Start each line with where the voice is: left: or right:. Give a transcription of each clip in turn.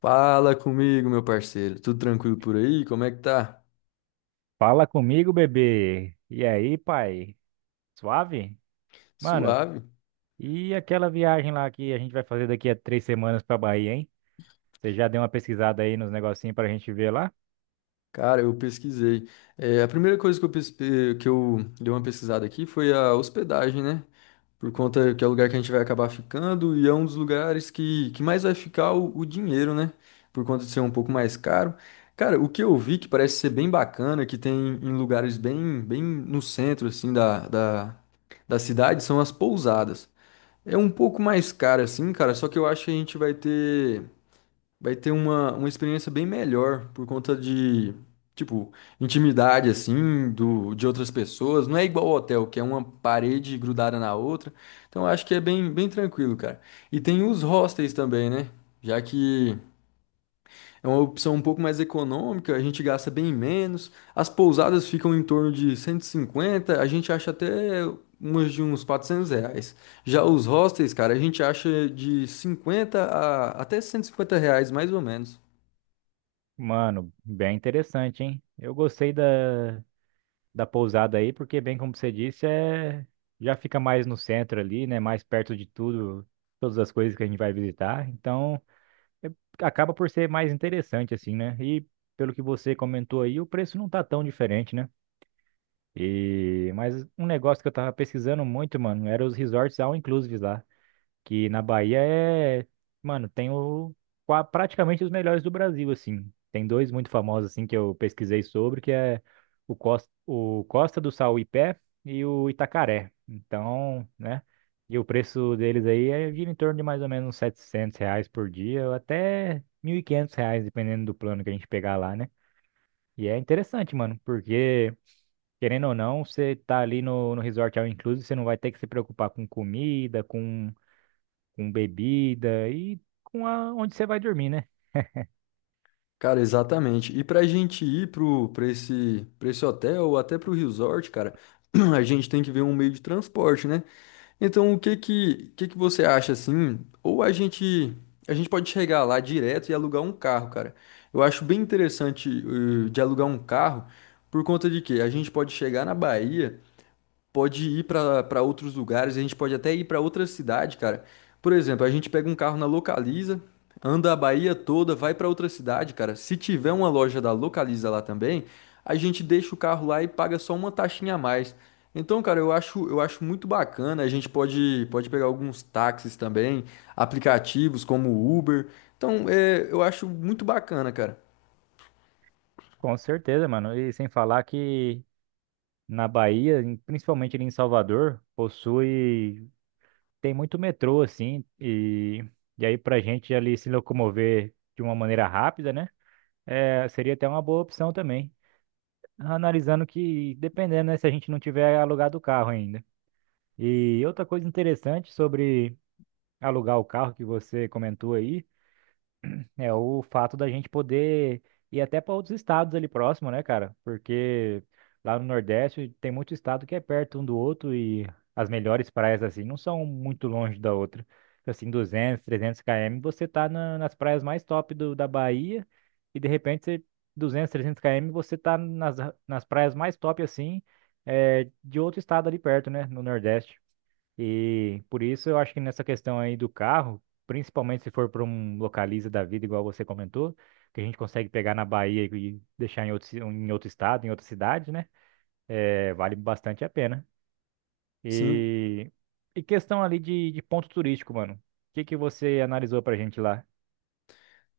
left: Fala comigo, meu parceiro. Tudo tranquilo por aí? Como é que tá?
right: Fala comigo, bebê. E aí, pai? Suave? Mano,
left: Suave.
right: e aquela viagem lá que a gente vai fazer daqui a 3 semanas pra Bahia, hein? Você já deu uma pesquisada aí nos negocinhos pra gente ver lá?
left: Cara, eu pesquisei. É, a primeira coisa que eu dei uma pesquisada aqui foi a hospedagem, né? Por conta que é o lugar que a gente vai acabar ficando e é um dos lugares que mais vai ficar o dinheiro, né? Por conta de ser um pouco mais caro. Cara, o que eu vi que parece ser bem bacana, que tem em lugares bem no centro, assim, da cidade, são as pousadas. É um pouco mais caro assim, cara, só que eu acho que a gente vai ter uma experiência bem melhor por conta de, tipo, intimidade assim, do de outras pessoas. Não é igual ao hotel, que é uma parede grudada na outra. Então eu acho que é bem bem tranquilo, cara. E tem os hostels também, né? Já que é uma opção um pouco mais econômica, a gente gasta bem menos. As pousadas ficam em torno de cento e cinquenta, a gente acha até umas de uns 400 reais. Já os hostels, cara, a gente acha de 50 a até 150 reais, mais ou menos.
right: Mano, bem interessante, hein? Eu gostei da pousada aí, porque, bem como você disse, já fica mais no centro ali, né? Mais perto de tudo, todas as coisas que a gente vai visitar. Então, é- acaba por ser mais interessante, assim, né? E pelo que você comentou aí, o preço não tá tão diferente, né? E mas um negócio que eu tava pesquisando muito, mano, era os resorts all inclusive lá, que na Bahia é, mano, tem o praticamente os melhores do Brasil assim. Tem dois muito famosos assim que eu pesquisei sobre, que é o Costa do Sauípe e o Itacaré. Então, né? E o preço deles aí é gira em torno de mais ou menos uns 700 reais por dia, ou até 1.500 reais, dependendo do plano que a gente pegar lá, né? E é interessante, mano, porque querendo ou não, você tá ali no, resort all inclusive, você não vai ter que se preocupar com comida, com bebida e onde você vai dormir, né?
left: Cara, exatamente. E pra gente ir pra esse hotel ou até pro resort, cara, a gente tem que ver um meio de transporte, né? Então, que você acha assim? Ou a gente A gente pode chegar lá direto e alugar um carro, cara. Eu acho bem interessante de alugar um carro por conta de que a gente pode chegar na Bahia, pode ir pra para outros lugares, a gente pode até ir pra outra cidade, cara. Por exemplo, a gente pega um carro na Localiza, anda a Bahia toda, vai pra outra cidade, cara. Se tiver uma loja da Localiza lá também, a gente deixa o carro lá e paga só uma taxinha a mais. Então, cara, eu acho muito bacana. A gente pode pegar alguns táxis também, aplicativos como o Uber. Então, é, eu acho muito bacana, cara.
right: Com certeza, mano. E sem falar que na Bahia, principalmente ali em Salvador, tem muito metrô, assim, e aí pra gente ali se locomover de uma maneira rápida, né? É, seria até uma boa opção também. Analisando que, dependendo, né, se a gente não tiver alugado o carro ainda. E outra coisa interessante sobre alugar o carro que você comentou aí, é o fato da gente poder ir até para outros estados ali próximo, né, cara? Porque lá no Nordeste tem muito estado que é perto um do outro e as melhores praias assim não são muito longe da outra. Assim, 200 300 km, você tá nas praias mais top do, da Bahia e de repente você, 200 300 km, você tá nas praias mais top assim, é, de outro estado ali perto, né, no Nordeste. E por isso eu acho que nessa questão aí do carro, principalmente se for para um localiza da vida, igual você comentou, que a gente consegue pegar na Bahia e deixar em outro, em outro estado, em outra cidade, né? É, vale bastante a pena.
left: Sim.
right: E, e questão ali de, ponto turístico, mano. O que que você analisou pra gente lá?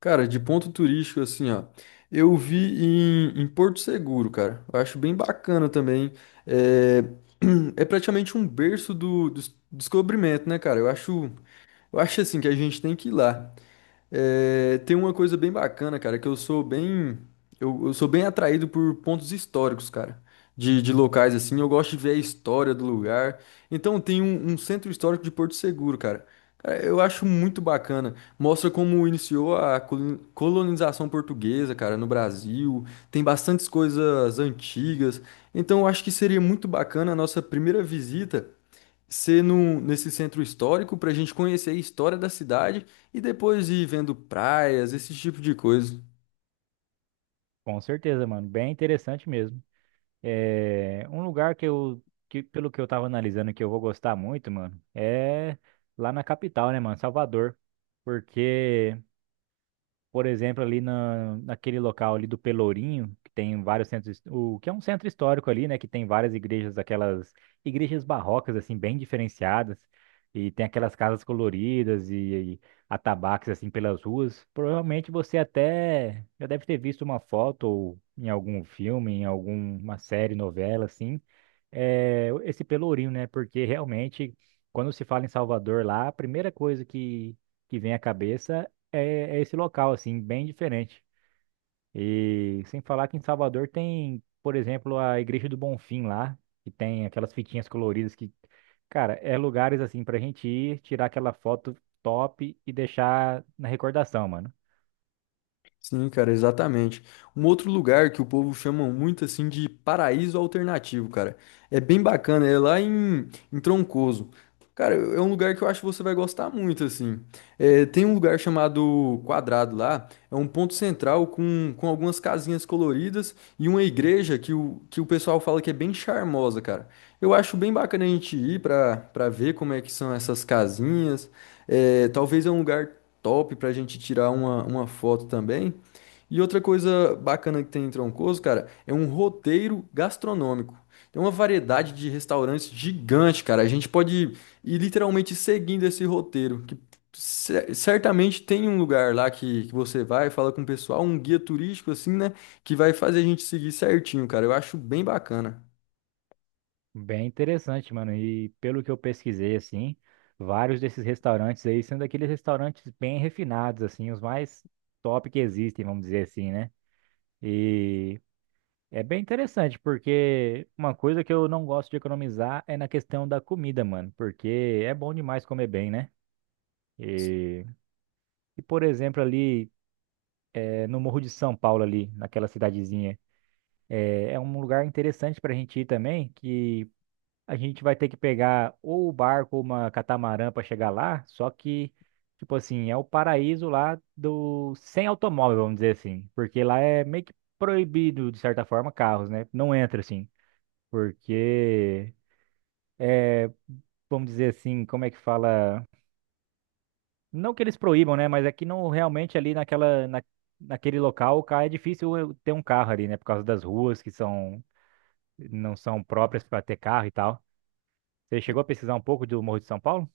left: Cara, de ponto turístico, assim, ó. Eu vi em Porto Seguro, cara. Eu acho bem bacana também. É, é praticamente um berço do descobrimento, né, cara? Eu acho assim que a gente tem que ir lá. É, tem uma coisa bem bacana, cara, que eu sou bem, eu sou bem atraído por pontos históricos, cara, de locais assim. Eu gosto de ver a história do lugar. Então tem um centro histórico de Porto Seguro, cara. Cara, eu acho muito bacana. Mostra como iniciou a colonização portuguesa, cara, no Brasil. Tem bastantes coisas antigas. Então eu acho que seria muito bacana a nossa primeira visita ser nesse centro histórico para a gente conhecer a história da cidade e depois ir vendo praias, esse tipo de coisa.
right: Com certeza, mano. Bem interessante mesmo. É, um lugar que eu, que, pelo que eu tava analisando, que eu vou gostar muito, mano, é lá na capital, né, mano? Salvador. Porque. Por exemplo, ali naquele local ali do Pelourinho, que tem vários centros, o que é um centro histórico ali, né, que tem várias igrejas, aquelas igrejas barrocas assim bem diferenciadas, e tem aquelas casas coloridas e, atabaques assim pelas ruas. Provavelmente você até já deve ter visto uma foto ou em algum filme, em alguma série, novela assim, é, esse Pelourinho, né? Porque realmente quando se fala em Salvador lá, a primeira coisa que vem à cabeça é esse local, assim, bem diferente. E sem falar que em Salvador tem, por exemplo, a Igreja do Bonfim lá, que tem aquelas fitinhas coloridas que, cara, é lugares assim pra gente ir, tirar aquela foto top e deixar na recordação, mano.
left: Sim, cara, exatamente. Um outro lugar que o povo chama muito assim de paraíso alternativo, cara. É bem bacana, é lá em Troncoso. Cara, é um lugar que eu acho que você vai gostar muito, assim. É, tem um lugar chamado Quadrado lá, é um ponto central com algumas casinhas coloridas e uma igreja que o pessoal fala que é bem charmosa, cara. Eu acho bem bacana a gente ir pra ver como é que são essas casinhas. É, talvez é um lugar top pra gente tirar uma foto também. E outra coisa bacana que tem em Troncoso, cara, é um roteiro gastronômico. Tem uma variedade de restaurantes gigante, cara. A gente pode ir literalmente seguindo esse roteiro, que certamente tem um lugar lá que você vai, fala com o pessoal, um guia turístico assim, né, que vai fazer a gente seguir certinho, cara. Eu acho bem bacana.
right: Bem interessante, mano. E pelo que eu pesquisei, assim, vários desses restaurantes aí sendo aqueles restaurantes bem refinados, assim, os mais top que existem, vamos dizer assim, né? E É bem interessante, porque uma coisa que eu não gosto de economizar é na questão da comida, mano. Porque é bom demais comer bem, né? E, e, por exemplo, ali no Morro de São Paulo, ali, naquela cidadezinha, é, um lugar interessante pra gente ir também, que a gente vai ter que pegar ou o barco ou uma catamarã pra chegar lá, só que, tipo assim, é o paraíso lá do sem automóvel, vamos dizer assim. Porque lá é meio que proibido, de certa forma, carros, né? Não entra assim. Porque vamos dizer assim, como é que fala? Não que eles proíbam, né? Mas é que não realmente ali naquele local, cara, é difícil eu ter um carro ali, né? Por causa das ruas que não são próprias para ter carro e tal. Você chegou a pesquisar um pouco do Morro de São Paulo?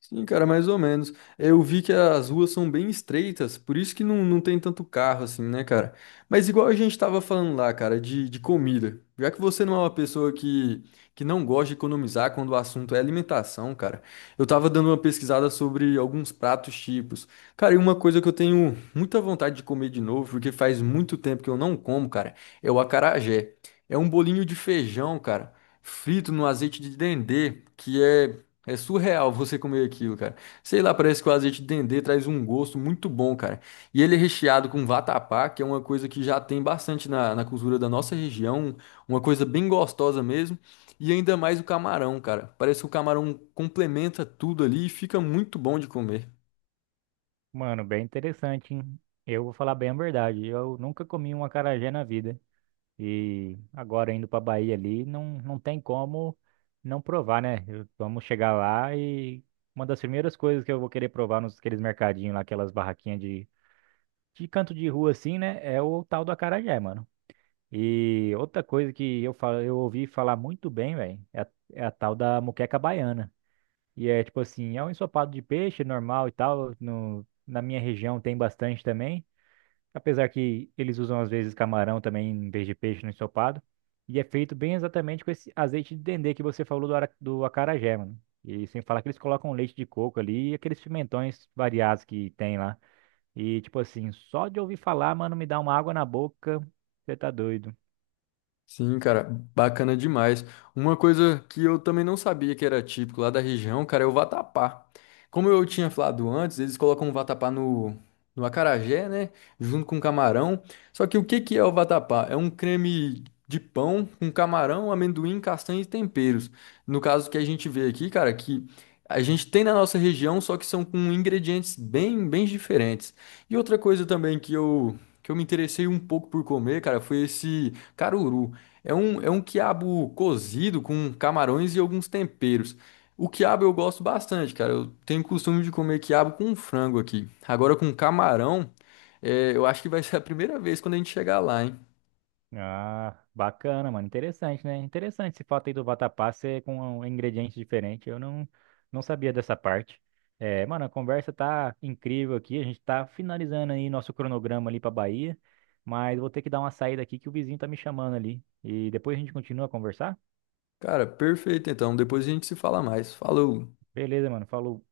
left: Sim, cara, mais ou menos. Eu vi que as ruas são bem estreitas, por isso que não, não tem tanto carro assim, né, cara? Mas igual a gente tava falando lá, cara, de comida. Já que você não é uma pessoa que não gosta de economizar quando o assunto é alimentação, cara, eu tava dando uma pesquisada sobre alguns pratos típicos. Cara, e uma coisa que eu tenho muita vontade de comer de novo, porque faz muito tempo que eu não como, cara, é o acarajé. É um bolinho de feijão, cara, frito no azeite de dendê, que é é surreal você comer aquilo, cara. Sei lá, parece que o azeite de dendê traz um gosto muito bom, cara. E ele é recheado com vatapá, que é uma coisa que já tem bastante na cultura da nossa região, uma coisa bem gostosa mesmo. E ainda mais o camarão, cara. Parece que o camarão complementa tudo ali e fica muito bom de comer.
right: Mano, bem interessante, hein? Eu vou falar bem a verdade. Eu nunca comi um acarajé na vida. E agora indo pra Bahia ali, não tem como não provar, né? Vamos chegar lá e uma das primeiras coisas que eu vou querer provar nos aqueles mercadinhos lá, aquelas barraquinhas de canto de rua assim, né, é o tal do acarajé, mano. E outra coisa que eu falo, eu ouvi falar muito bem, velho, é a tal da moqueca baiana. E é tipo assim, é um ensopado de peixe normal e tal, no, na minha região tem bastante também, apesar que eles usam às vezes camarão também em vez de peixe no ensopado. E é feito bem exatamente com esse azeite de dendê que você falou do acarajé, mano. E sem falar que eles colocam leite de coco ali e aqueles pimentões variados que tem lá. E, tipo assim, só de ouvir falar, mano, me dá uma água na boca. Você tá doido.
left: Sim, cara, bacana demais. Uma coisa que eu também não sabia que era típico lá da região, cara, é o vatapá. Como eu tinha falado antes, eles colocam o vatapá no acarajé, né? Junto com camarão. Só que o que que é o vatapá? É um creme de pão com camarão, amendoim, castanha e temperos. No caso que a gente vê aqui, cara, que a gente tem na nossa região, só que são com ingredientes bem diferentes. E outra coisa também que eu me interessei um pouco por comer, cara, foi esse caruru. É um quiabo cozido com camarões e alguns temperos. O quiabo eu gosto bastante, cara. Eu tenho costume de comer quiabo com frango aqui. Agora com camarão, é, eu acho que vai ser a primeira vez quando a gente chegar lá, hein?
right: Ah, bacana, mano. Interessante, né? Interessante esse fato aí do vatapá ser com ingredientes diferentes. Eu não sabia dessa parte. É, mano, a conversa tá incrível aqui. A gente tá finalizando aí nosso cronograma ali pra Bahia. Mas vou ter que dar uma saída aqui que o vizinho tá me chamando ali. E depois a gente continua a conversar?
left: Cara, perfeito então. Depois a gente se fala mais. Falou!
right: Beleza, mano. Falou.